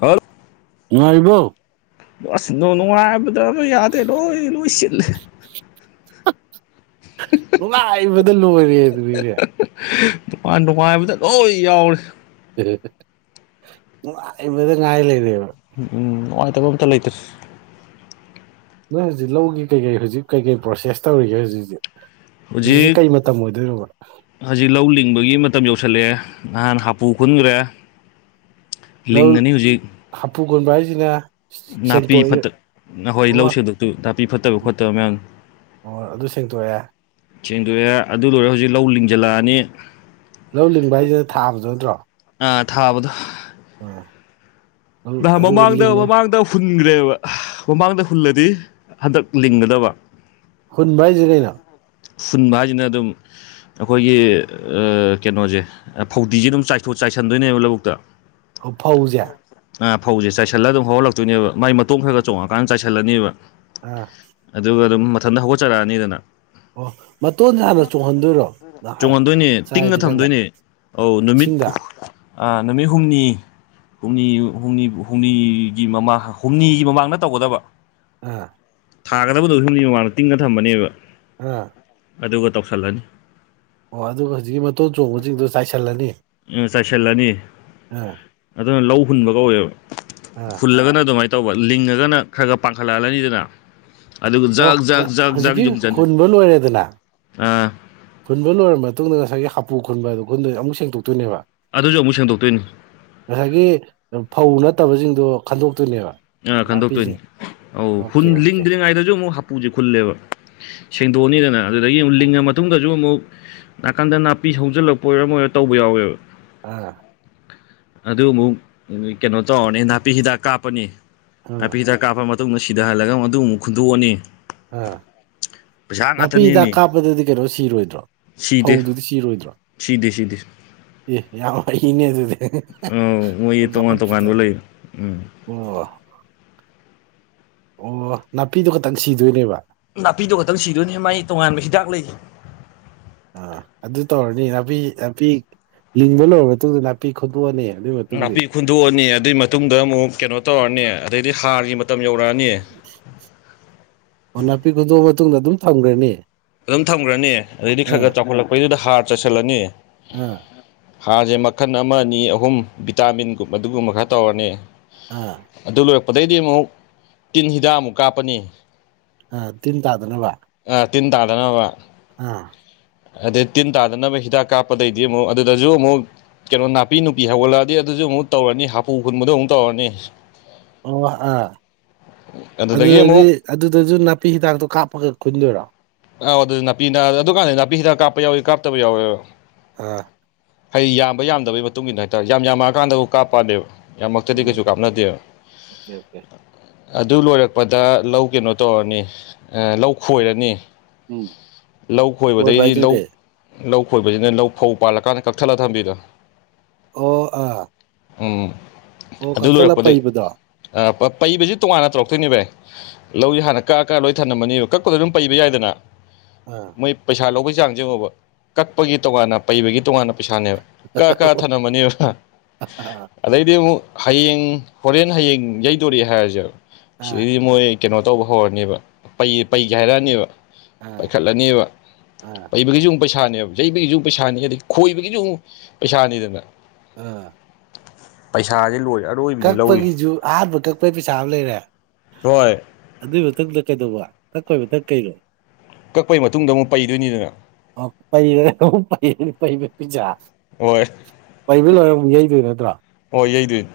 ꯍ ꯅꯉꯔꯤꯕ ꯁ ꯅꯣ ꯅꯨꯡꯉꯥꯏꯕꯗ ꯑꯗꯨ ꯌꯥꯗꯦ ꯂꯣꯏ ꯂꯣꯏ ꯁꯤꯜꯂꯦ ꯍ ꯅꯨꯡꯉꯥꯏꯕꯗ ꯂꯣꯏꯔꯦ ꯑꯗꯨꯒꯤꯔꯦ ꯗꯨꯀꯥꯟ ꯇꯣꯉꯥꯟꯕꯗ ꯂꯣꯏ ꯌꯥꯎꯔꯤꯦ ꯉꯉꯕꯗ ꯉꯥꯏ ꯂꯩꯗꯦꯕ ꯎꯝ ꯎꯝ ꯅꯨꯡꯉꯥꯏꯇꯕ ꯑꯝꯇ ꯂꯩꯇ꯭ꯔꯦ ꯅꯣꯏ ꯍꯧꯖꯤꯛ ꯂꯧꯒꯤ ꯀꯩꯀꯔꯤ ꯍꯧꯖꯤꯛ ꯀꯩꯀꯔꯤ ꯄ꯭ꯔꯣꯁꯦꯁ ꯇꯧꯔꯤꯒꯦ ꯍꯧꯖꯤꯛꯖꯤꯛ ꯍꯧꯖꯤꯛꯁꯦ ꯍꯧꯖꯤꯛ ꯀꯩ ꯃꯇꯝ ꯑꯣꯏꯗꯣꯏꯅꯣꯕ ꯍꯧꯖꯤꯛ ꯂꯧ ꯂꯤꯡꯕꯒꯤ ꯃꯇꯝ ꯌꯧꯁꯤꯜꯂꯛꯑꯦ ꯅꯍꯥꯟ ꯍꯥꯄꯨ ꯈꯨꯟꯈ꯭ꯔꯦ ꯂꯧ ꯂꯤꯡꯉꯅꯤ ꯍꯧꯖꯤꯛ ꯍꯥꯐꯨ ꯀꯣꯟꯕ ꯍꯥꯏꯁꯤꯅ ꯁꯦꯡꯇꯣꯛꯏ ꯅ ꯍꯣꯏ ꯑꯣ ꯂꯧꯁꯤꯡꯗꯁꯨ ꯅꯥꯄꯤ ꯐꯠꯇꯕ ꯈꯣꯠꯇꯕ ꯃꯌꯥꯝ ꯑꯣ ꯑꯗꯨ ꯁꯦꯡꯇꯣꯛꯑꯦ ꯁꯦꯡꯗꯣꯛꯑꯦ ꯑꯗꯨ ꯂꯣꯏꯔꯦ ꯍꯧꯖꯤꯛ ꯂꯧ ꯂꯤꯡꯖꯜꯂꯛꯑꯅꯤ ꯂꯧ ꯂꯤꯡꯕ ꯍꯥꯏꯁꯤꯅ ꯊꯥꯕꯗꯨ ꯅꯠꯇ꯭ꯔꯣ ꯊꯥꯕꯗꯣ ꯎꯝ ꯅꯍ ꯑꯗꯨꯒ ꯃꯃꯥꯡꯗ ꯂꯤꯡꯉꯦ ꯃꯃꯥꯡꯗ ꯍꯨꯟꯈ꯭ꯔꯦꯕ ꯃꯃꯥꯡꯗ ꯍꯨꯜꯂꯗꯤ ꯍꯟꯗꯛ ꯂꯤꯡꯒꯗꯕ ꯍꯨꯟꯕ ꯍꯥꯏꯁꯦ ꯀꯩꯅꯣ ꯐꯟꯕꯖꯤꯅ ꯑꯗꯨꯝ ꯑꯩꯈꯣꯏꯒꯤ ꯀꯩꯅꯣꯁꯦ ꯐꯧꯗꯤꯁꯦ ꯑꯗꯨꯝ ꯆꯥꯏꯁꯤꯟꯗꯣꯏꯅꯦꯕ ꯂꯧꯕꯨꯛꯇ ꯍꯧꯐꯧꯖꯦ ꯑꯥ ꯐꯧꯁꯦ ꯆꯥꯏꯁꯤꯜꯂ ꯑꯗꯨꯝ ꯍꯧꯍꯜꯂꯛꯇꯣꯏꯅꯦꯕ ꯃꯥꯏ ꯃꯇꯣꯡ ꯈꯔ ꯈ ꯆꯣꯡꯉꯀꯥꯟꯗ ꯆꯥꯏꯁꯤꯜꯂꯅꯤꯕ ꯑꯥ ꯑꯗꯨꯒ ꯑꯗꯨꯝ ꯃꯊꯟꯇ ꯍꯧꯒꯠꯆꯔꯛꯑꯅꯤꯗꯅ ꯑꯣ ꯃꯇꯣꯟꯁꯦ ꯍꯥꯟꯅ ꯆꯣꯡꯍꯟꯗꯣꯏꯔꯣ ꯆꯣꯡꯍꯟꯗꯣꯏꯅꯦ ꯇꯤꯡꯅ ꯆꯥꯏꯗ꯭ꯔꯤꯀꯥꯟꯗ ꯊꯝꯗꯣꯏꯅꯦ ꯑꯧ ꯅꯨꯃꯤꯠ ꯏꯁꯤꯡꯗ ꯅꯨꯃꯤꯠ ꯍꯨꯝꯅꯤ ꯍꯨꯝꯅꯤ ꯨꯝꯅꯤ ꯍꯨꯝꯅꯤꯒꯤ ꯃꯃꯥꯡ ꯍꯨꯝꯅꯤꯒꯤ ꯃꯃꯥꯡꯗ ꯇꯧꯒꯗꯕ ꯎꯥ ꯊꯥꯒꯗꯕꯗꯣ ꯌꯨꯝꯅꯤ ꯃꯃꯥꯡꯗ ꯇꯤꯡꯉ ꯊꯝꯕꯅꯦꯕ ꯑꯥ ꯑꯗꯨꯒ ꯇꯧꯁꯜꯂꯅꯤ ꯑꯣ ꯑꯗꯨꯒ ꯍꯧꯖꯤꯛꯀꯤ ꯃꯇꯣꯟ ꯆꯣꯡꯕꯁꯤꯡꯗꯣ ꯆꯥꯏꯁꯤꯜꯂꯅꯤ ꯎꯝ ꯁꯠꯁꯤꯂꯥꯅꯤ ꯑꯥ ꯑꯗꯨꯅ ꯂꯧ ꯍꯨꯟꯕ ꯀꯧꯋꯦꯕ ꯑ ꯐꯨꯜꯂꯒꯅ ꯑꯗꯨꯃꯥꯏꯅ ꯇꯧꯕ ꯂꯤꯡꯉꯒꯅ ꯈꯔ ꯈꯔ ꯄꯥꯡꯈꯠꯂꯛꯍꯜꯂꯅꯤꯗꯅ ꯑꯗꯨꯒ ꯑꯣ ꯖꯛ ꯖꯛ ꯖꯛ ꯖꯛ ꯍꯧꯖꯤꯛꯀꯤ ꯌꯨꯡꯖꯟ ꯍꯨꯟꯕ ꯂꯣꯏꯔꯦꯗꯅ ꯑꯥ ꯈꯨꯟꯕ ꯂꯣꯏꯔꯕ ꯃꯇꯨꯡꯗ ꯉꯁꯥꯏꯒꯤ ꯍꯥꯄꯨ ꯈꯨꯟꯕ ꯑꯗꯨꯣ ꯈꯨꯟ ꯑꯃꯨꯛ ꯁꯦꯡꯗꯣꯛꯇꯣꯏꯅꯦꯕ ꯑꯗꯨꯁꯨ ꯑꯃꯨꯛ ꯁꯦꯡꯗꯣꯛꯇꯣꯏꯅꯤ ꯉꯁꯥꯏꯒꯤ ꯐꯧ ꯅꯠꯇꯕꯁꯤꯡꯗꯣ ꯈꯟꯗꯣꯛꯇꯣꯏꯅꯦꯕ ꯑꯥ ꯈꯟꯗꯣꯛꯇꯣꯏꯅꯤ ꯅꯥꯄꯤꯁꯤꯡ ꯑꯧꯟ ꯑꯣꯀꯦ ꯑꯣꯀꯦ ꯂꯤꯡꯗ꯭ꯔꯤꯉꯩꯗꯁꯨ ꯑꯃꯨꯛ ꯍꯥꯄꯨꯁꯦ ꯈꯨꯜꯂꯦꯕ ꯁꯦꯡꯗꯣꯛꯑꯅꯤꯗꯅ ꯑꯗꯨꯗꯒꯤ ꯑꯃꯨꯛ ꯂꯤꯡꯉ ꯃꯇꯨꯡꯗꯁꯨ ꯑꯃꯨꯛ ꯅꯥꯀꯟꯗ ꯅꯥꯄꯤ ꯁꯧꯖꯤꯜꯂꯛꯄ ꯑꯣꯏꯔ ꯑꯃ ꯑꯣꯏꯔꯣ ꯇꯧꯕ ꯌꯥꯎꯋꯦꯕ ꯑꯥ ꯑꯗꯨ ꯑꯃꯨꯛ ꯀꯩꯅꯣ ꯇꯧꯔꯅꯤ ꯅꯥꯄꯤ ꯍꯤꯗꯥꯛ ꯀꯥꯞꯄꯅꯤ ꯑꯥ ꯅꯥꯄꯤ ꯍꯤꯗꯥꯛ ꯀꯥꯞꯄ ꯃꯇꯨꯡꯗ ꯁꯤꯗꯍꯜꯂꯒ ꯃꯗꯨ ꯑꯃꯨꯛ ꯈꯨꯨꯟꯗꯣꯛꯑꯅꯤ ꯑꯥ ꯅꯥꯄꯤ ꯍꯤꯗꯥꯛ ꯉꯥꯛꯇꯅꯦꯃꯤ ꯀꯥꯞꯄꯗꯗꯤ ꯀꯩꯅꯣ ꯁꯤꯔꯣꯏꯗ꯭ꯔꯣ ꯁꯤꯗꯦ ꯐꯧꯗꯨꯗꯤ ꯁꯤꯔꯣꯏꯗ꯭ꯔꯣ ꯁꯤꯗꯦ ꯁꯤꯗꯦ ꯑꯦ ꯌꯥꯝ ꯋꯥꯩꯅꯦ ꯑꯗꯨꯗꯤ ꯑ ꯃꯣꯏ ꯌꯥꯝ ꯇꯣꯉꯥꯟ ꯇꯣꯉꯥꯟꯕ ꯂꯩ ꯆꯥꯎꯈꯠꯄꯖꯥꯠꯅꯤ ꯎꯝ ꯑꯣ ꯑꯣ ꯅꯥꯄꯤꯗꯨꯣ ꯈꯇꯪ ꯁꯤꯗꯣꯏꯅꯦꯕ ꯅꯥꯄꯤꯗꯣ ꯈꯛꯇꯪ ꯁꯤꯗꯣꯏꯅꯦ ꯃꯒꯤ ꯇꯣꯉꯥꯟꯕ ꯍꯤꯗꯥꯛ ꯂꯩ ꯑꯥ ꯑꯗꯨ ꯇꯧꯔꯅꯤ ꯅꯥꯄꯤ ꯅꯥꯄꯤ ꯂꯤꯡꯕ ꯂꯣꯏꯔꯕ ꯃꯇꯨꯡꯗ ꯅꯥꯄꯤ ꯄꯄꯤ ꯈꯨꯗꯣꯛꯑꯅꯤ ꯑꯗꯨꯒꯤ ꯃꯇꯨꯡꯗꯤ ꯍꯨꯟꯗꯣꯛꯑꯅꯤ ꯑꯗꯨꯏ ꯃꯇꯨꯡꯗ ꯑꯃꯨꯛ ꯀꯩꯅꯣ ꯇꯧꯔꯛꯅꯤ ꯑꯗꯩꯗꯤ ꯍꯥꯔꯒꯤ ꯃꯇꯝ ꯌꯧꯔꯛꯑꯅꯤ ꯑꯣ ꯅꯥꯄꯤ ꯈꯨꯗꯣꯛꯑ ꯃꯇꯨꯡꯗ ꯑꯗꯨꯝ ꯊꯝꯈ꯭ꯔꯅꯤ ꯑꯗꯨꯝ ꯊꯝꯈ꯭ꯔꯅꯤ ꯑꯗꯩꯗꯤ ꯈꯔ ꯑꯥ ꯈꯔ ꯆꯥꯎꯈꯠꯂꯛꯄꯩꯗꯨꯗ ꯍꯥꯔ ꯆꯥꯏꯁꯤꯜꯂꯅꯤ ꯑꯥ ꯍꯥꯁꯦ ꯃꯈꯜ ꯑꯃ ꯑꯅꯤ ꯑꯍꯨꯝ ꯚꯤꯇꯥꯃꯤꯟꯒꯨꯝꯕ ꯑꯗꯨꯒꯨꯝꯕ ꯈꯔ ꯇꯧꯔꯅꯤ ꯑꯥ ꯑꯗꯨ ꯂꯣꯏꯔꯛꯄꯗꯩꯗꯤ ꯑꯃꯨꯛ ꯇꯤꯟ ꯍꯤꯗꯥꯛ ꯑꯃꯨꯛ ꯀꯥꯞꯄꯅꯤ ꯑ ꯇꯤꯟ ꯇꯥꯗꯅꯕ ꯑ ꯇꯤꯟ ꯇꯥꯗꯅꯕ ꯑꯥ ꯑꯗꯩ ꯇꯤꯟ ꯇꯥꯗꯅꯕ ꯍꯤꯗꯥꯛ ꯀꯥꯞꯄꯗꯩꯗꯤ ꯑꯃꯨꯛ ꯑꯗꯨꯗꯁꯨ ꯑꯃꯨꯛ ꯀꯩꯅꯣ ꯅꯥꯄꯤ ꯅꯨꯄꯤ ꯍꯧꯒꯠꯂꯛꯑꯗꯤ ꯑꯗꯨꯁꯨ ꯑꯃꯨꯛ ꯇꯧꯔꯅꯤ ꯍꯥꯄꯨ ꯈꯨꯟꯕꯗꯣ ꯑꯃꯨꯛ ꯇꯧꯔꯅꯤ ꯑꯣ ꯑꯥ ꯑꯗꯨꯗꯒꯤ ꯑꯗꯨꯗꯤ ꯑꯃꯨꯛ ꯑꯗꯨꯗꯁꯨ ꯅꯥꯄꯤ ꯍꯤꯗꯥꯛꯇꯣ ꯀꯥꯞꯄꯒ ꯈꯨꯟꯗꯣꯏꯔꯣ ꯑꯥꯎ ꯑꯗꯨ ꯅꯥꯄꯤꯅ ꯑꯗꯨꯀꯥꯟꯗ ꯅꯥꯄꯤꯁꯤꯗ ꯀꯥꯞꯄ ꯌꯥꯎꯋꯏ ꯀꯥꯞꯇꯕ ꯌꯥꯎꯋꯦ ꯑ ꯍꯩ ꯌꯥꯝꯕ ꯌꯥꯝꯗꯕꯒꯤ ꯃꯇꯨꯡ ꯏꯟꯅ ꯍꯥꯏꯇꯥꯔꯦ ꯌꯥꯝꯃꯛꯑꯀꯥꯟꯗꯕꯨ ꯀꯥꯞꯄꯛꯅꯦꯕ ꯌꯥꯝꯃꯛꯇꯗꯤ ꯑꯣ ꯀꯩꯁꯨ ꯀꯥꯞꯅꯗꯦꯕ ꯑꯣꯀꯦ ꯑꯣꯀꯦ ꯑꯗꯨ ꯂꯣꯏꯔꯛꯄꯗ ꯂꯧ ꯀꯩꯅꯣ ꯇꯧꯔꯅꯤ ꯂꯧ ꯈꯣꯏꯔꯅꯤ ꯎꯝ ꯂꯧ ꯀꯣꯏꯕ ꯈꯣꯏꯕꯗꯩꯗꯤ ꯍꯥꯏꯁꯤꯅ ꯂꯧ ꯀꯩ ꯂꯧ ꯈꯣꯏꯕꯁꯤꯅ ꯂꯧ ꯐꯧ ꯄꯥꯜꯂꯀꯥꯟꯗ ꯀꯛꯊꯠꯂꯒ ꯊꯝꯕꯤꯗꯣ ꯑꯣ ꯑ ꯎꯝ ꯑꯗꯨ ꯂꯣꯏꯔꯛꯄꯗꯩ ꯄꯩꯕꯗꯣ ꯑꯥ ꯄꯩꯕꯁꯤ ꯇꯣꯉꯥꯟꯅ ꯇꯧꯔꯛꯇꯣꯏꯅꯦ ꯚꯥꯏ ꯂꯧꯁꯦ ꯍꯥꯟꯅ ꯀꯛꯑ ꯀꯥꯟ ꯂꯣꯏ ꯊꯂꯝꯃꯅꯤꯣ ꯀꯛꯄꯗꯣ ꯑꯗꯨꯝ ꯄꯩꯕ ꯌꯥꯏꯗꯅ ꯑꯣ ꯏ ꯄꯩꯁꯥ ꯂꯧꯕꯒꯤ ꯆꯥꯡꯁ ꯌꯦꯡꯉꯣꯕ ꯀꯛꯄꯒꯤ ꯇꯣꯉꯥꯟꯅ ꯄꯩꯕꯒꯤ ꯇꯣꯉꯥꯟꯅ ꯄꯩꯁꯥꯅꯦꯕ ꯀ ꯊꯅꯝꯃꯅꯤꯕ ꯑꯥ ꯑꯗꯩꯗꯤ ꯑꯃꯨꯛ ꯍꯌꯦꯡ ꯍꯣꯔꯦꯟ ꯍꯌꯦꯡ ꯌꯩꯗꯣꯔꯛꯑꯦ ꯍꯥꯏꯔꯁꯦꯕ ꯑꯥ ꯁꯤꯗꯩ ꯃꯣꯏ ꯀꯩꯅꯣ ꯇꯧꯕ ꯍꯧꯔꯅꯦꯕ ꯄꯩ ꯄꯩꯒꯦ ꯍꯥꯏꯔꯛꯑꯅꯦꯕ ꯑꯥ ꯄꯥꯏꯈꯠꯂꯅꯦꯕ ꯑꯥ ꯄꯩꯕꯒꯤꯁꯨꯨ ꯄꯩꯁꯥꯅꯦꯕ ꯌꯩꯕꯒꯤꯁꯨ ꯄꯩꯁꯥꯅꯤ ꯑꯗꯩ ꯈꯣꯏꯕꯒꯤꯁꯨ ꯑꯃꯨꯛ ꯄꯩꯁꯥꯅꯤꯗꯅ ꯑꯥ ꯄꯩꯁꯥꯖꯦ ꯂꯣꯏꯔꯛ ꯀꯛꯄꯒꯤꯖꯨ ꯑꯍꯥꯟꯕ ꯀꯛꯄꯒꯤ ꯄꯩꯁꯥ ꯑꯃ ꯂꯩꯔꯦ ꯍꯣꯏ ꯑꯗꯨꯏ ꯃꯇꯨꯡꯗꯨꯗ ꯀꯩꯗꯧꯕ ꯀꯛꯄꯩ ꯃꯊꯪ ꯀꯩꯅꯣ ꯀꯛꯄꯩ ꯃꯇꯨꯡꯗ ꯑꯃꯨꯛ ꯄꯩꯗꯣꯏꯅꯤꯗꯅ ꯑꯣ ꯄꯩꯔ ꯑꯃꯨꯛ ꯄꯩꯕꯩ ꯄꯩꯁꯥ ꯍꯣꯏ ꯄꯩꯕ ꯂꯣꯏꯔ ꯑꯃꯨꯛ ꯌꯩꯗꯣꯏ ꯅꯠꯇ꯭ꯔꯣ ꯍꯣꯏ ꯌꯩꯗꯣꯏꯅꯤ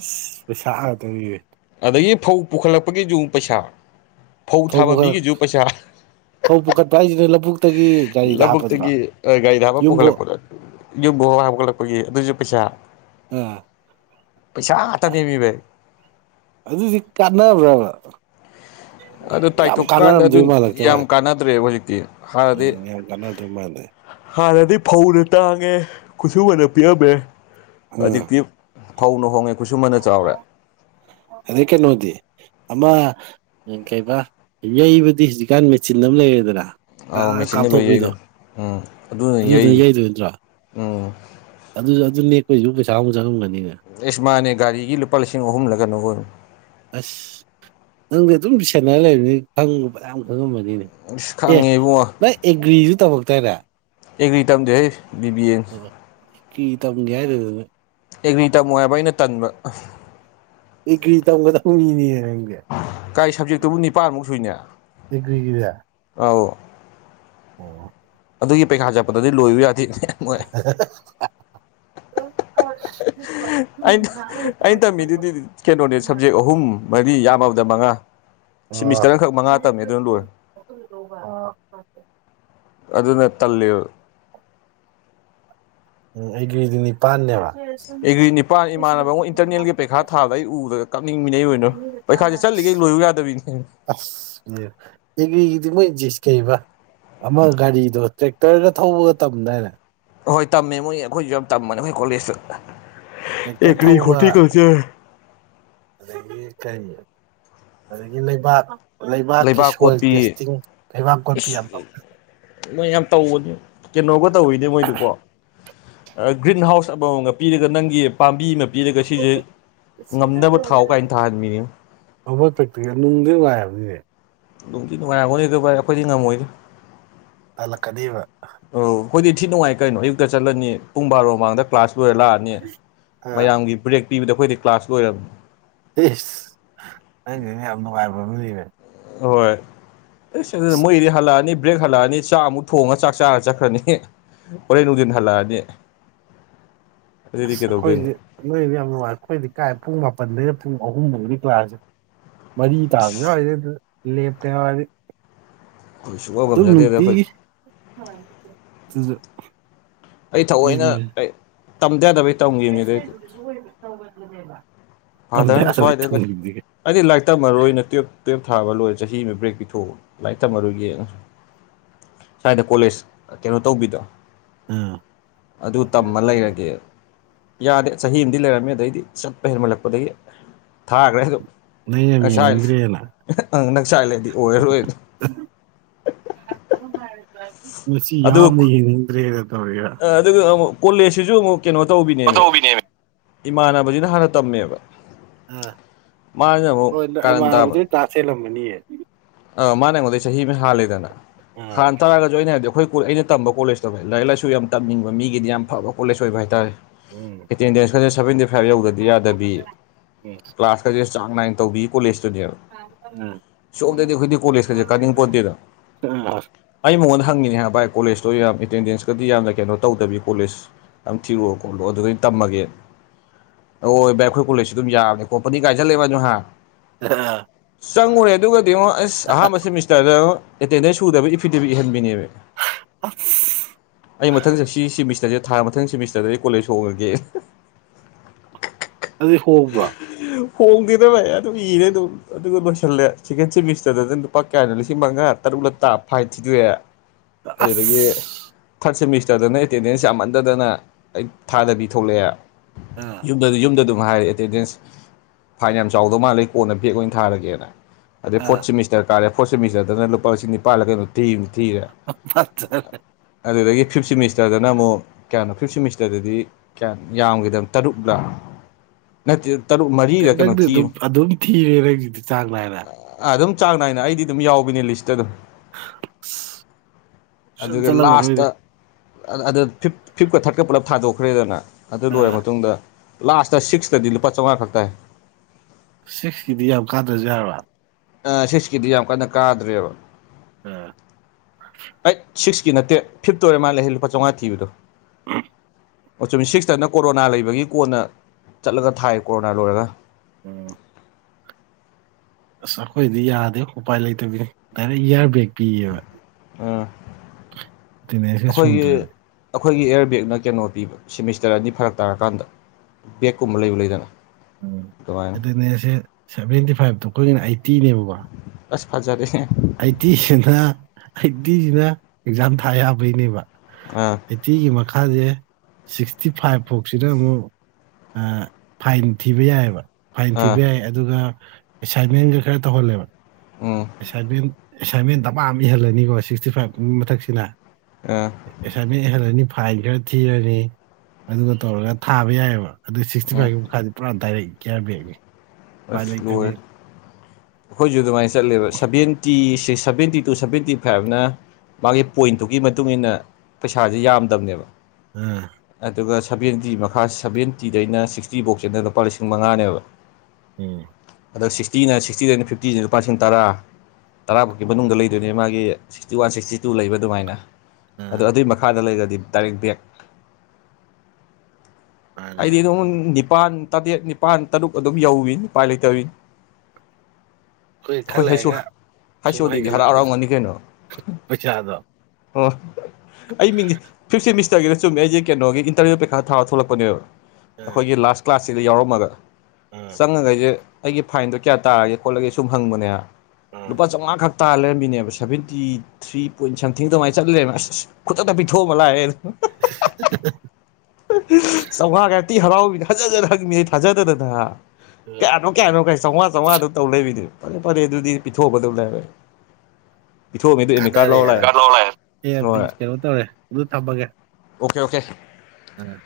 ꯏꯁ ꯄꯩꯁꯥ ꯉꯥꯛꯇꯥꯅꯤꯅꯦ ꯑꯗꯒꯤ ꯐꯧ ꯄꯨꯈꯠꯂꯛꯄꯒꯤꯁꯨ ꯄꯩꯁꯥ ꯐꯧ ꯊꯥꯕ ꯄꯨꯈꯠ ꯃꯤꯒꯤꯁꯨ ꯄꯩꯁꯥ ꯐꯧ ꯄꯨꯈꯠꯄ ꯍꯥꯏꯖꯤꯗ ꯂꯧꯕꯨꯛ ꯂꯧꯕꯨꯛꯇꯒꯤ ꯒꯥꯔꯤꯗ ꯍꯥꯕ ꯌꯨꯝꯕꯨ ꯄꯨꯈꯠꯂꯛꯄꯗꯣ ꯌꯨꯝꯕꯨꯛ ꯍꯥꯞꯒꯠꯂꯛꯄꯒꯤ ꯑꯗꯨꯁꯨ ꯄꯩꯁꯥ ꯑꯥ ꯄꯩꯁꯥ ꯉꯥꯛꯇꯅꯤꯃꯦ ꯚꯩ ꯑꯗꯨꯗꯤ ꯀꯥꯟꯅꯕ꯭ꯔꯕ ꯑꯗꯨ ꯌꯥꯝ ꯇꯥꯏꯊꯣꯛꯄ ꯀꯥꯟꯗ ꯑꯗꯨ ꯀꯥꯟꯅꯔꯝꯗꯣꯏ ꯃꯥꯜꯂꯛꯇ ꯌꯥꯝ ꯃꯥꯜꯂꯦ ꯀꯥꯟꯅꯗ꯭ꯔꯦꯕ ꯍꯧꯖꯤꯛꯇꯤ ꯍꯥꯟꯅꯗꯤ ꯎꯝ ꯌꯥꯝ ꯀꯥꯟꯅꯗꯔꯥ ꯃꯥꯜꯂꯦ ꯍꯥꯟꯅꯗꯤ ꯐꯧꯅ ꯇꯥꯡꯉꯦ ꯈꯨꯠꯁꯨꯃꯟꯅ ꯄꯤꯛꯑꯝꯃꯦ ꯎꯝ ꯍꯧꯖꯤꯛꯇꯤ ꯐꯧꯅ ꯍꯣꯡꯉꯦ ꯈꯨꯠꯁꯨꯃꯟꯅ ꯆꯥꯎꯔꯦ ꯑꯗꯩ ꯀꯩꯅꯣꯗꯤ ꯑꯃ ꯌꯥꯡ ꯀꯩꯕ ꯌꯩꯕꯗꯤ ꯍꯧꯖꯤꯛꯀꯥꯟ ꯃꯦꯆꯤꯟ ꯑꯃ ꯂꯩꯔꯦꯗꯅ ꯑꯥꯎ ꯑꯥ ꯃꯦꯆꯤꯟꯅ ꯂꯣꯏ ꯀꯥꯞꯊꯣꯛꯄꯤꯗꯣ ꯌꯒꯔꯥꯃꯤ ꯎꯝ ꯑꯗꯨꯅ ꯑꯗꯨꯗꯨꯅ ꯌꯩ ꯎꯝ ꯑꯗꯨꯖꯨ ꯑꯗꯨ ꯅꯦꯛꯄꯩꯖꯨ ꯄꯩꯁꯥ ꯑꯃꯨꯛ ꯆꯪꯉꯝꯒꯅꯤꯅꯦ ꯏꯁꯃꯥꯅꯦ ꯒꯥꯔꯤꯒꯤ ꯂꯨꯄꯥ ꯂꯤꯁꯤꯡ ꯑꯍꯨꯝꯂ ꯀꯩꯅꯣ ꯑꯣꯏ ꯑꯁ ꯅꯪꯗꯤ ꯑꯗꯨꯝ ꯁꯦꯅꯥꯔ ꯂꯩꯕꯅꯤ ꯈꯪꯕ ꯌꯥꯝ ꯈꯪꯉꯃꯅꯤꯅꯦ ꯑꯁ ꯑꯦ ꯈꯪꯉꯦ ꯏꯕꯨꯡꯉꯣ ꯅꯪ ꯑꯦꯒ꯭ꯔꯤꯖꯨ ꯇꯧꯃꯛꯇꯥꯏꯅꯦ ꯑꯦꯒ꯭ꯔꯤ ꯇꯥꯝꯗꯦ ꯍꯩ ꯕꯤ ꯕꯤ ꯑꯦ ꯑꯣ ꯀ꯭ꯔꯤ ꯇꯝꯒꯦ ꯍꯥꯏꯗꯥꯗꯅ ꯑꯦꯒ꯭ꯔꯤ ꯇꯝꯃꯣ ꯍꯥꯏꯕ ꯑꯩꯅ ꯇꯟꯕ ꯑꯦꯒ꯭ꯔꯤ ꯇꯧꯒꯗꯕ ꯃꯤꯅꯦ ꯅꯪꯖꯦ ꯀꯥꯏ ꯁꯕꯖꯦꯛꯇꯨꯕꯨ ꯅꯤꯄꯥꯟꯃꯨꯛ ꯁꯨꯏꯅꯦ ꯑꯦꯒ꯭ꯔꯤꯒꯤꯖꯦ ꯑꯥꯎ ꯑꯣ ꯑꯗꯨꯒꯤ ꯄꯩꯈꯥ ꯆꯠꯄꯗꯗꯤ ꯂꯣꯏꯌꯨ ꯌꯥꯗꯦꯅꯦ ꯃꯣꯏ [unintelligible] ꯑꯩꯅ ꯑꯩꯅ ꯇꯝꯃꯤꯗꯨꯗꯤ ꯀꯩꯅꯣꯅꯦ ꯁꯕꯖꯦꯛ ꯑꯍꯨꯝ ꯃꯔꯤ ꯌꯥꯝꯃꯕꯗ ꯃꯉꯥ ꯑꯣ ꯁꯤꯃꯤꯁꯇꯔ ꯑꯪꯈꯛ ꯃꯉꯥ ꯇꯝꯃꯦ ꯑꯗꯨꯅ ꯂꯣꯏꯔꯦ [unintelligible] ꯑꯗꯨꯅ ꯇꯜꯂꯤꯕ ꯑꯩꯒꯤꯗꯤ ꯅꯤꯄꯥꯟꯅꯦꯕ ꯑꯦꯒ꯭ꯔꯤ ꯅꯤꯄꯥꯟ ꯏꯃꯥꯟꯅꯕ ꯉꯣ ꯏꯟꯇꯔꯅꯦꯜꯒꯤ ꯄꯩꯈꯥ ꯊꯥꯕꯗ ꯑꯩ ꯎꯕꯗꯒ ꯀꯥꯞꯅꯤꯡꯕꯤꯅꯤ ꯑꯩ ꯑꯣꯏꯅ ꯄꯩꯈꯥꯖꯦ ꯆꯠꯂꯤꯒꯩ ꯂꯣꯏꯌꯨ ꯌꯥꯗꯕꯤꯅꯤ ꯑꯁ ꯑꯦꯔꯤꯒꯤꯗꯤ ꯃꯣꯏ ꯖꯤꯁ ꯀꯩꯕ ꯑꯃ ꯒꯥꯔꯤꯗꯣ ꯇ꯭ꯔꯦꯛꯇꯔꯒ ꯊꯧꯕꯒ ꯇꯝꯗꯥꯏꯅ ꯍꯣꯏ ꯇꯝꯃꯦ ꯃꯣꯏ ꯑꯩꯈꯣꯏꯁꯨ ꯌꯥꯝ ꯇꯝꯕꯅꯦ ꯑꯩꯈꯣꯏ ꯀꯣꯂꯦꯖꯇ ꯇ꯭ꯔꯦꯛꯇꯔ ꯑꯦꯒ꯭ꯔꯤ ꯊꯧꯕ ꯍꯣꯔꯇꯤꯀꯜꯆꯔ ꯑꯗꯒꯤ ꯀꯔꯤ ꯑꯗꯒꯤ ꯂꯩꯕꯥꯛ ꯂꯩꯕꯥꯛꯀꯤ ꯂꯩꯕꯥꯛ ꯁꯣꯏꯜ ꯀꯣꯠꯄꯤ ꯇꯦꯁꯇꯤꯡ ꯂꯩꯩꯕꯥꯛ ꯀꯣꯠꯄꯤ ꯌꯥꯝ ꯇꯧ ꯃꯣꯏ ꯌꯥꯝ ꯇꯧꯕꯅꯤ ꯀꯩꯅꯣꯒ ꯇꯧꯋꯤꯅꯦ ꯃꯣꯏꯗꯨꯀꯣ ꯑꯥ ꯒ꯭ꯔꯤꯟ ꯍꯥꯎꯁ ꯑꯃꯝꯃꯝꯒ ꯄꯤꯔꯒ ꯅꯪꯒꯤ ꯄꯥꯝꯕꯤ ꯑꯃ ꯄꯤꯔꯒ ꯁꯤꯖꯦ ꯉꯝꯅꯕ ꯊꯥꯎ ꯀꯥꯏꯅ ꯊꯥꯍꯟꯕꯤꯅꯤꯉꯣ ꯑꯧ ꯃꯣꯏ ꯄ꯭ꯔꯦꯛꯇꯤꯀꯦꯜ ꯅꯨꯡꯗꯤ ꯅꯨꯡꯉꯥꯏ ꯍꯥꯏꯕꯅꯤꯅꯦ ꯅꯨꯡꯗꯤ ꯅꯨꯡꯉꯥꯏꯔꯝꯒꯅꯤ ꯑꯗꯣ ꯕꯥꯏ ꯑꯈꯣꯏꯗꯤ ꯉꯝꯃꯣꯏꯗ ꯇꯜꯂꯛꯀꯅꯤꯕ ꯑꯧ ꯑꯈꯣꯏꯗꯤ ꯊꯤ ꯅꯨꯡꯉꯥꯏ ꯀꯩꯅꯣ ꯑꯌꯨꯛꯇ ꯆꯠꯂꯅꯤ ꯄꯨꯡ ꯕꯥꯔꯣ ꯃꯃꯥꯡꯗ ꯀ꯭ꯂꯥꯁ ꯂꯣꯏꯔ ꯂꯥꯛꯑꯅꯤ ꯃꯅꯤ ꯑ ꯃꯌꯥꯝꯒꯤ ꯕ꯭ꯔꯦꯛ ꯄꯤꯕꯗ ꯑꯩꯈꯣꯏꯗꯤ ꯀ꯭ꯂꯥꯁ ꯂꯣꯏꯔꯕꯅꯤ ꯏ ꯏꯁ ꯅꯪꯒꯤꯗꯤ ꯌꯥꯝ ꯅꯨꯡꯉꯥꯏꯕ ꯑꯃ ꯂꯩꯔꯦ ꯍꯣꯏ ꯏꯁ ꯑꯗꯨꯅ ꯃꯣꯏꯒꯤꯗꯤ ꯍꯜꯂꯛꯑꯅꯤ ꯕ꯭ꯔꯦꯛ ꯍꯜꯂꯛꯑꯅꯤ ꯆꯥꯛ ꯑꯃꯨꯛ ꯊꯣꯡꯉꯒ ꯆꯥꯛ ꯆꯥꯔꯥ ꯆꯠꯈ꯭ꯔꯅꯤ ꯍꯣꯔꯦꯟ ꯅꯨꯡꯗꯤꯟ ꯍꯜꯂꯛꯑꯅꯤ [unintelligible] ꯑꯁ ꯀꯩꯗꯧꯗꯣꯏꯅꯣ ꯑꯈꯣꯏꯁꯦ ꯅꯣꯏꯗꯤ ꯌꯥꯝ ꯅꯨꯡꯉꯥꯏ ꯑꯩꯈꯣꯏꯗꯤ ꯀꯥꯏ ꯄꯨꯡ ꯃꯥꯄꯟꯗꯩꯅ ꯄꯨꯡ ꯑꯍꯨꯝꯕꯧꯗꯤ ꯀ꯭ꯂꯥꯁꯁꯦ ꯃꯔꯤ ꯇꯥꯕꯖꯨ ꯌꯥꯎꯔꯤꯅꯤ ꯑꯗꯨꯗ ꯂꯦꯞꯀ ꯌꯥꯎꯔꯗꯤ ꯑꯩꯈꯣꯏ ꯁꯨꯛꯉꯝ ꯑꯗꯨꯝ ꯉꯝꯖꯗꯦꯗ ꯑꯩꯈꯣꯏ ꯅꯨꯡꯇꯤꯒꯤ ꯑꯗꯨꯖꯨ ꯑꯩ ꯊꯑꯣꯏꯅ ꯑꯩ ꯇꯝꯗ ꯌꯥꯗꯕꯩ ꯇꯝꯒꯤꯕꯅꯤꯗ ꯑꯩꯗꯤ ꯇꯝꯗ ꯐꯥꯗꯔ ꯑꯃꯗꯤ ꯌꯥꯗꯕꯩ ꯁ꯭ꯋꯥꯏꯗ ꯂꯩ ꯇꯝꯒꯤꯕꯅꯤ ꯒꯥꯏ ꯑꯩꯗꯤ ꯂꯥꯏꯔꯤꯛ ꯇꯝꯃꯔꯣꯏꯅ ꯇꯨꯌꯦꯞ ꯇꯨꯌꯦꯜꯞ ꯊꯥꯕ ꯂꯣꯏꯔꯦ ꯆꯍꯤ ꯑꯃ ꯕ꯭ꯔꯦꯛ ꯄꯤꯊꯣꯛꯑꯕ ꯂꯥꯏꯔꯤꯛ ꯇꯝꯃꯔꯣꯏꯒꯦꯅ ꯁ꯭ꯋꯥꯏꯗ ꯀꯣꯂꯦꯖ ꯀꯩꯅꯣ ꯇꯧꯕꯤꯗꯣ ꯑꯥ ꯑꯗꯨ ꯇꯝꯃ ꯂꯩꯔꯒꯦ ꯌꯥꯗꯦ ꯆꯍꯤ ꯑꯃꯗꯤ ꯂꯩꯔꯝꯃꯦ ꯑꯗꯩꯗꯤ ꯆꯠꯄ ꯍꯦꯟꯃꯜꯂꯛꯄꯗꯒꯤ ꯊꯥꯒ꯭ꯔꯦ ꯑꯗꯨꯝ ꯌꯥꯝ ꯅꯪ ꯁꯥꯏ ꯏꯁ ꯌꯦꯡꯅꯤꯡꯗ꯭ꯔꯦꯅ ꯑꯍ ꯑꯪ ꯅꯪ ꯁꯥꯏ ꯂꯩꯔꯗꯤ ꯑꯣꯏꯔꯔꯣꯏꯅ ꯃꯁꯤ ꯑꯗꯨ ꯌꯥꯝꯅ ꯌꯦꯡꯅꯤꯡꯗ꯭ꯔꯦꯅ ꯇꯧꯔꯤꯔꯥ ꯑꯗꯨꯒ ꯑꯃꯨꯛ ꯀꯣꯂꯦꯖꯁꯤꯖꯨ ꯑꯃꯨꯛ ꯀꯩꯅꯣ ꯇꯧꯕꯤꯅꯦꯃꯤ ꯏꯃꯥꯟꯅꯕꯖꯤꯅ ꯍꯥꯟꯅ ꯇꯝꯃꯦꯕ ꯑꯥ ꯃꯥꯁꯤꯅ ꯑꯃꯨꯛ ꯀꯥꯔꯟ ꯇꯥꯕ ꯇꯥꯥꯛꯁ ꯍꯦꯜꯂꯝꯃꯅꯤꯌꯦ ꯑꯥ ꯃꯥꯅ ꯑꯩꯉꯣꯟꯗꯩ ꯆꯍꯤ ꯑꯃ ꯍꯥꯜꯂꯤꯗꯅ ꯑꯥ ꯍꯥꯟ ꯇꯥꯔꯒꯁꯨ ꯑꯩꯅ ꯍꯥꯏꯕꯗꯤ ꯑꯩꯈꯣꯏ ꯀꯣ ꯑꯩꯅ ꯇꯝꯕ ꯀꯣꯂꯦꯖ ꯇꯣ ꯕꯥꯏ ꯂꯥꯏꯔꯤꯛ ꯂꯥꯏꯁꯨ ꯌꯥꯝ ꯇꯝꯅꯤꯡꯕ ꯃꯤꯒꯤꯗꯤ ꯌꯥꯝ ꯐꯕ ꯀꯣꯂꯦꯖ ꯑꯣꯏꯕ ꯍꯥꯏꯇꯥꯔꯦ ꯎꯝ ꯑꯦꯇꯦꯟꯗꯦꯟꯁꯀꯖꯦ ꯁꯚꯦꯟꯇꯤ ꯐꯥꯏꯚ ꯌꯧꯗꯗꯤ ꯌꯥꯗꯕꯤ ꯎꯝ ꯀ꯭ꯂꯥꯁ ꯀꯥꯖꯦ ꯆꯥꯡ ꯅꯥꯏ ꯇꯧꯕꯤ ꯀꯣꯂꯦꯖꯇꯨꯅꯦꯕ ꯎꯝ ꯑꯗꯩꯗꯤ ꯑꯈꯣꯏꯗꯤ ꯀꯣꯂꯦꯖ ꯀꯖꯦ ꯀꯥꯅꯤꯡꯄꯣꯠꯇꯦꯗꯣ ꯎꯝ ꯑꯥ ꯑꯩ ꯃꯉꯣꯟꯗ ꯍꯪꯉꯤꯅꯦ ꯍꯥ ꯚꯥꯏ ꯀꯣꯂꯦꯖꯇꯣ ꯌꯥꯝ ꯑꯦꯇꯦꯟꯗꯦꯟꯁꯀꯗꯤ ꯌꯥꯝꯅ ꯀꯩꯅꯣ ꯇꯧꯗꯕꯤ ꯀꯣꯂꯦꯖ ꯑꯝ ꯊꯤꯔꯛꯑꯣ ꯈꯣꯠꯂꯣ ꯑꯗ ꯑꯣꯏꯅ ꯇꯝꯃꯒꯦ ꯑꯣ ꯑꯣꯏ ꯚꯥꯏ ꯑꯩꯈꯣꯏ ꯀꯣꯂꯦꯁꯁꯨ ꯑꯗꯨꯝ ꯌꯥꯕꯅꯦ ꯈꯣꯠꯄꯅꯤ ꯀꯥ ꯍꯥꯏꯖꯜꯂꯦ ꯃꯥꯖꯨ ꯍꯥ ꯑꯍ ꯑꯥ ꯆꯪꯉꯨꯔꯦ ꯑꯗꯨꯒꯗꯤꯉꯣ ꯑꯁ ꯑꯍꯥꯟꯕ ꯁꯦꯃꯤꯁꯇꯔꯗꯉꯣ ꯑꯦꯇꯦꯟꯗꯦꯟꯁ ꯁꯨꯗꯕꯩ ꯏꯐꯤꯗꯦꯕꯤꯠ ꯏꯍꯟꯕꯤꯅꯦꯃꯤ ꯑꯁ ꯑꯩ ꯃꯊꯪ ꯆꯠ ꯁꯤ ꯁꯤꯃꯤꯁꯇꯔꯖꯦ ꯊꯥ ꯃꯊꯪ ꯁꯦꯃꯤꯁꯇꯔꯗꯩꯗꯤ ꯀꯣꯂꯦꯖ ꯍꯣꯡꯉꯒꯦ ꯑꯍ ꯍ ꯑꯗꯨꯗꯤ ꯍꯣꯡꯕ꯭ꯔꯣ ꯍꯣꯡꯗꯦꯗ ꯚꯥꯏ ꯑꯗꯨꯝ ꯏꯔꯦ ꯑꯗꯨꯝ ꯑꯗꯨꯒ ꯂꯣꯏꯁꯜꯂꯦ ꯁꯦꯀꯦꯟ ꯁꯦꯃꯤꯁꯇꯔꯗꯗ ꯂꯨꯄꯥ ꯀꯌꯥꯅꯣ ꯂꯤꯁꯤꯡ ꯃꯉꯥꯔ ꯇꯔꯨꯛ ꯂ ꯇꯥꯕ ꯐꯥꯏꯟ ꯊꯤꯗꯣꯛꯑꯦ ꯑꯁ ꯑꯗꯨꯗꯒꯤ ꯊꯥꯔꯠ ꯁꯦꯃꯤꯁꯇꯔꯗꯅ ꯑꯦꯇꯦꯟꯗꯦꯟꯁ ꯌꯥꯝꯃꯟꯗꯗꯅ ꯑꯩ ꯊꯥꯗꯕꯤ ꯊꯣꯛꯂꯛꯑꯦ ꯑꯥ ꯌꯨꯝꯗꯗꯤ ꯌꯨꯝꯗ ꯑꯗꯨꯝ ꯍꯥꯏꯔꯦ ꯑꯦꯇꯦꯟꯗꯦꯟꯁ ꯐꯥꯏꯟ ꯌꯥꯝ ꯆꯥꯎꯗꯧ ꯃꯥꯜꯂꯤ ꯀꯣꯟꯅ ꯕꯦꯛ ꯑꯣꯏꯅ ꯊꯥꯔꯒꯦꯅ ꯑꯗꯩ ꯐꯣꯔꯠ ꯑꯥ ꯁꯦꯃꯤꯁꯇꯔ ꯀꯥꯔꯦ ꯐꯣꯔꯠ ꯁꯦꯃꯤꯁꯇꯔꯗꯅ ꯂꯨꯄꯥ ꯂꯤꯁꯤꯡ ꯅꯤꯄꯥꯜꯂ ꯀꯩꯅꯣ ꯊꯤꯒꯤꯕꯅꯤ ꯊꯤꯔꯦ ꯑꯣ ꯐꯖꯔꯦ ꯑꯗꯨꯗꯒꯤ ꯐꯤꯞ ꯁꯦꯃꯤꯁꯇꯔꯗꯅ ꯑꯃꯨꯛ ꯀꯌꯥꯅꯣ ꯐꯤꯞ ꯁꯦꯃꯤꯁꯇꯔꯗꯗꯤ ꯀꯌꯥ ꯌꯥꯝꯒꯤꯗꯕꯅꯤ ꯇꯔꯨꯛꯂ ꯅꯠꯇꯦ ꯇꯔꯨꯛ ꯃꯔꯤꯔ ꯀ- ꯀꯩꯅꯣ ꯅꯪꯗꯤ ꯊꯤ ꯑꯗꯨꯝ ꯑꯗꯨꯝ ꯊꯤꯔꯦ ꯅꯪꯖꯨ ꯆꯥꯡ ꯅꯥꯏꯅ ꯑꯗꯨꯝ ꯆꯥꯡ ꯅꯥꯏꯅ ꯑꯩꯗꯤ ꯑꯗꯨꯝ ꯌꯥꯎꯕꯤꯅꯦ ꯂꯤꯁꯇ ꯑꯗꯨꯝ ꯑꯁ ꯁꯨꯡꯆꯠ ꯑꯗꯨꯒ ꯂꯥꯁꯇ ꯆꯠꯂꯝꯃꯔꯣꯏꯅꯦ ꯑꯗꯨ ꯐꯤꯞ ꯐꯤꯞꯀ ꯊꯥꯔꯠꯀ ꯄꯨꯜꯂꯞ ꯊꯥꯗꯣꯛꯈ꯭ꯔꯦꯗꯅ ꯑꯗꯨ ꯂꯣꯏꯔꯕ ꯑꯥ ꯃꯇꯨꯡꯗ ꯂꯥꯁꯇꯗ ꯁꯤꯛꯁꯇꯗꯤ ꯂꯨꯄꯥ ꯆꯧꯉ ꯈꯛ ꯇꯥꯢ ꯁꯤꯛꯁꯀꯤꯗꯤ ꯌꯥꯝ ꯀꯥꯗ꯭ꯔꯁꯨ ꯌꯥꯔꯕ ꯁꯤꯁꯀꯤꯗꯤ ꯌꯥꯝ ꯀꯟꯅ ꯀꯥꯗ꯭ꯔꯦꯕ ꯑꯥ ꯁꯤꯛꯁꯀꯤ ꯅꯠꯇꯦ ꯐꯤꯞꯇ ꯑꯣꯏꯔꯦ ꯃꯥꯂꯦ ꯂꯨꯄꯥ ꯆꯥꯝꯃꯉꯥ ꯊꯤꯕꯗꯣ ꯑꯣ ꯆꯨꯝꯃꯤ ꯁꯤꯛꯁꯇꯅ ꯀꯣꯔꯣꯅꯥ ꯂꯩꯕꯒꯤ ꯀꯣꯟꯅ ꯆꯠꯂꯒ ꯊꯥꯏ ꯀꯣꯔꯣꯅꯥ ꯂꯣꯏꯔꯒ ꯎꯝ ꯑꯁ ꯑꯩꯈꯣꯏꯗꯤ ꯌꯥꯗꯦ ꯎꯄꯥꯏ ꯂꯩꯇꯕꯤꯅꯤ ꯗꯥꯏꯔꯦꯛ ꯏꯌꯥꯔ ꯕꯦꯒ ꯄꯤꯌꯦꯕ ꯎꯝ ꯑꯦꯇꯦꯟꯗꯦꯟꯁꯀ ꯑꯩꯈꯣꯏꯒꯤ ꯁꯨꯗ꯭ꯔꯗꯤ ꯑꯩꯈꯣꯏꯒꯤ ꯏꯌꯥꯔꯕꯦꯛꯅ ꯀꯩꯅꯣ ꯄꯤꯕ ꯁꯤꯃꯤꯁꯇꯔ ꯑꯅꯤ ꯐꯔꯛ ꯇꯥꯔꯀꯥꯟꯗ ꯕꯦꯛꯀꯨꯝꯕ ꯂꯩꯕ ꯂꯩꯗꯅ ꯎꯝ ꯑꯗꯨꯃꯥꯏꯅ ꯑꯗꯨꯅꯦꯁꯦ ꯁꯚꯦꯟꯇꯤ ꯐꯥꯏꯚꯇꯣ ꯑꯩꯈꯣꯏꯒꯤꯅ ꯑꯩꯠꯇꯤꯅꯦꯕꯀꯣ ꯑꯁ ꯐꯠꯖꯔꯦꯍꯦ ꯑꯥꯢꯇꯤꯁꯤꯅ ꯑꯥꯏꯇꯤꯁꯤꯅ ꯑꯦꯛꯖꯥꯝ ꯊꯥꯏꯕ ꯌꯥꯕꯩꯅꯦꯕ ꯑꯥ ꯑꯩꯠꯇꯤꯒꯤ ꯃꯈꯥꯁꯦ ꯁꯤꯛꯁꯇꯤ ꯐꯥꯏꯚ ꯐꯥꯎꯁꯤꯅ ꯑꯃꯨꯛ ꯐꯥꯏꯟ ꯊꯤꯕ ꯌꯥꯏꯑꯕ ꯐꯥꯏꯟ ꯑꯥ ꯊꯤꯕ ꯌꯥꯏ ꯑꯗꯨꯒ ꯑꯦꯁꯥꯏꯟꯃꯦꯟꯒ ꯈꯔ ꯇꯧꯍꯜꯂꯦꯕ ꯎꯝ ꯑꯦꯁꯥꯏꯟꯃꯦꯟ ꯑꯦꯁꯥꯏꯟꯃꯦꯟ ꯗꯃꯥꯃ ꯏꯍꯜꯂꯅꯤꯀꯣ ꯁꯤꯛꯁꯇꯤ ꯐꯥꯏꯚ ꯀꯨꯝꯕ ꯃꯊꯛꯁꯤꯅ ꯑ ꯑꯦꯁꯥꯏꯟꯃꯦꯟ ꯏꯍꯜꯂꯅꯤ ꯐꯥꯏꯟ ꯈꯔ ꯊꯤꯔꯅꯤ ꯑꯗꯨꯒ ꯇꯧꯔꯒ ꯊꯥꯕ ꯌꯥꯏꯕ ꯑꯗꯨꯒ ꯁꯤꯛꯁꯇꯤ ꯎꯝ ꯐꯥꯏꯚꯀꯤ ꯃꯈꯥꯗꯤ ꯄꯨꯔꯥ ꯗꯥꯏꯔꯦꯛ ꯏꯌꯥꯔꯕꯦꯛꯅꯤ ꯑꯁ ꯂꯣꯏꯔꯦ ꯑꯩꯈꯣꯏꯁꯨ ꯑꯗꯨꯃꯥꯏꯅ ꯆꯠꯂꯦꯕ ꯁꯚꯦꯟ ꯇꯤ ꯁꯤ ꯁꯕꯦꯟꯇꯤ ꯇꯨ ꯁꯕꯦꯟꯇꯤ ꯐꯥꯏꯕꯅ ꯃꯥꯒꯤ ꯄꯣꯏꯟꯠꯇꯨꯒꯤ ꯃꯇꯨꯡ ꯏꯟꯅ ꯄꯩꯁꯥꯁꯦ ꯌꯥꯝꯗꯕꯅꯦꯕ ꯎꯝ ꯑꯗꯨꯒ ꯁꯚꯦꯟꯇꯤ ꯃꯈꯥ ꯁꯚꯦꯟꯇꯤꯗꯩꯅ ꯁꯤꯛꯁꯇꯤ ꯕꯣꯛꯁꯤꯅ ꯂꯨꯄꯥ ꯂꯤꯁꯤꯡ ꯃꯉꯥꯅꯦꯕ ꯎꯝ ꯑꯗꯣ ꯁꯤꯛꯁꯇꯤꯅ ꯁꯤꯛꯁꯇꯤꯗꯩꯅ ꯐꯤꯞꯇꯤꯖꯤꯅ ꯂꯨꯄꯥ ꯂꯤꯁꯤꯡ ꯇꯔꯥ ꯇꯔꯥ ꯐꯥꯎꯛꯀꯤ ꯃꯅꯨꯡꯗ ꯂꯩꯗꯣꯏꯅꯦ ꯃꯥꯒꯤ ꯁꯤꯛꯁꯇꯤ ꯋꯥꯟ ꯁꯤꯛꯁꯇꯤ ꯇꯨ ꯂꯩꯕ ꯑꯗꯨꯃꯥꯏꯅ ꯑꯥ ꯑꯗꯨ ꯑꯗꯨꯏ ꯃꯈꯥꯗ ꯂꯩꯔꯒꯗꯤ ꯗꯥꯢꯔꯦꯛ ꯕꯦꯛ ꯃꯥꯅꯦ ꯑꯩꯗꯤ ꯑꯗꯨꯝ ꯅꯤꯄꯥꯜ ꯇꯔꯦꯠ ꯅꯤꯄꯥꯜ ꯇꯔꯨꯛ ꯑꯗꯨꯝ ꯌꯧꯏ ꯎꯄꯥꯥꯏ ꯂꯩꯇꯕꯤꯅꯤ ꯈꯔ ꯑꯩꯈꯣꯏ ꯂꯩꯔꯒ ꯍꯩꯁ ꯁꯨꯝ ꯑꯣ ꯗꯤꯗꯤ ꯍꯔꯥꯎ ꯍꯩꯒꯠꯂꯛꯄꯗꯣ ꯍꯔꯥꯎꯔꯝꯒꯅꯤ ꯀꯩꯅꯣ ꯄꯩꯁꯥꯗꯣ ꯑꯣ ꯑꯩ ꯃꯤꯡꯁꯦ ꯐꯤꯞ ꯁꯦꯃꯤꯁ ꯆꯨꯝꯃꯦ ꯑꯩꯁꯦ ꯀꯩꯅꯣꯒꯤ ꯏꯟꯇꯔꯅꯦꯜ ꯄꯩꯈꯥ ꯊꯥꯔ ꯊꯣꯛꯂꯛꯄꯅꯦꯕ ꯑꯥ ꯑꯩꯈꯣꯏꯒꯤ ꯂꯥꯁ ꯀ꯭ꯂꯥꯁꯁꯤꯗ ꯌꯥꯎꯔꯝꯃꯒ ꯑꯥ ꯆꯪꯉꯒ ꯑꯩꯁꯦ ꯑꯩꯒꯤ ꯐꯥꯏꯟꯗꯣ ꯀꯌꯥ ꯇꯥꯒꯦ ꯈꯣꯠꯂꯒꯦ ꯁꯨꯝ ꯍꯪꯕꯅꯦ ꯑꯥ ꯂꯨꯄꯥ ꯆꯥꯝꯃꯉꯥ ꯈꯛ ꯇꯥꯔ ꯂꯩꯔꯝꯃꯤꯅꯦꯕ ꯁꯕꯦꯟꯇꯤ ꯊ꯭ꯔꯤ ꯄꯣꯏꯟꯠ ꯁꯝꯊꯤꯡ ꯑꯗꯨꯃꯥꯏꯅ ꯆꯠꯂ ꯂꯩꯔꯝꯃꯦ ꯑꯁ ꯈꯨꯗꯛꯇ ꯄꯤꯊꯣꯛꯑꯝꯃ ꯂꯥꯛꯑꯦ ꯑꯗꯨ [unintelligible] ꯆꯧꯉꯥꯒꯇꯤ ꯍꯔꯥꯎꯕꯤꯗ ꯍꯟꯖꯟ ꯍꯟꯖꯟ ꯍꯪꯉꯤꯅꯦ ꯊꯥꯖꯗꯗꯅ ꯀꯌꯥꯅꯣ ꯀꯌꯥꯅꯣ ꯀꯩ ꯆꯧꯉꯥ ꯆꯧꯉꯥ ꯇꯧ ꯂꯩꯕꯤꯅꯦꯕ ꯐꯔꯦ ꯐꯔꯦ ꯑꯗꯨꯗꯤꯅ ꯄꯤꯊꯣꯛꯑꯝꯃ ꯑꯗꯨꯝ ꯂꯥꯛꯑꯦ ꯀꯥꯟꯅꯔꯦꯅ ꯂꯥꯛꯑꯦ ꯑꯦ ꯍꯣꯏ ꯀꯩꯅꯣ ꯇꯧꯔꯦ ꯑꯗꯨ ꯊꯝꯃꯒꯦ ꯑꯣꯀꯦ ꯑꯣꯀꯦ ꯎꯝ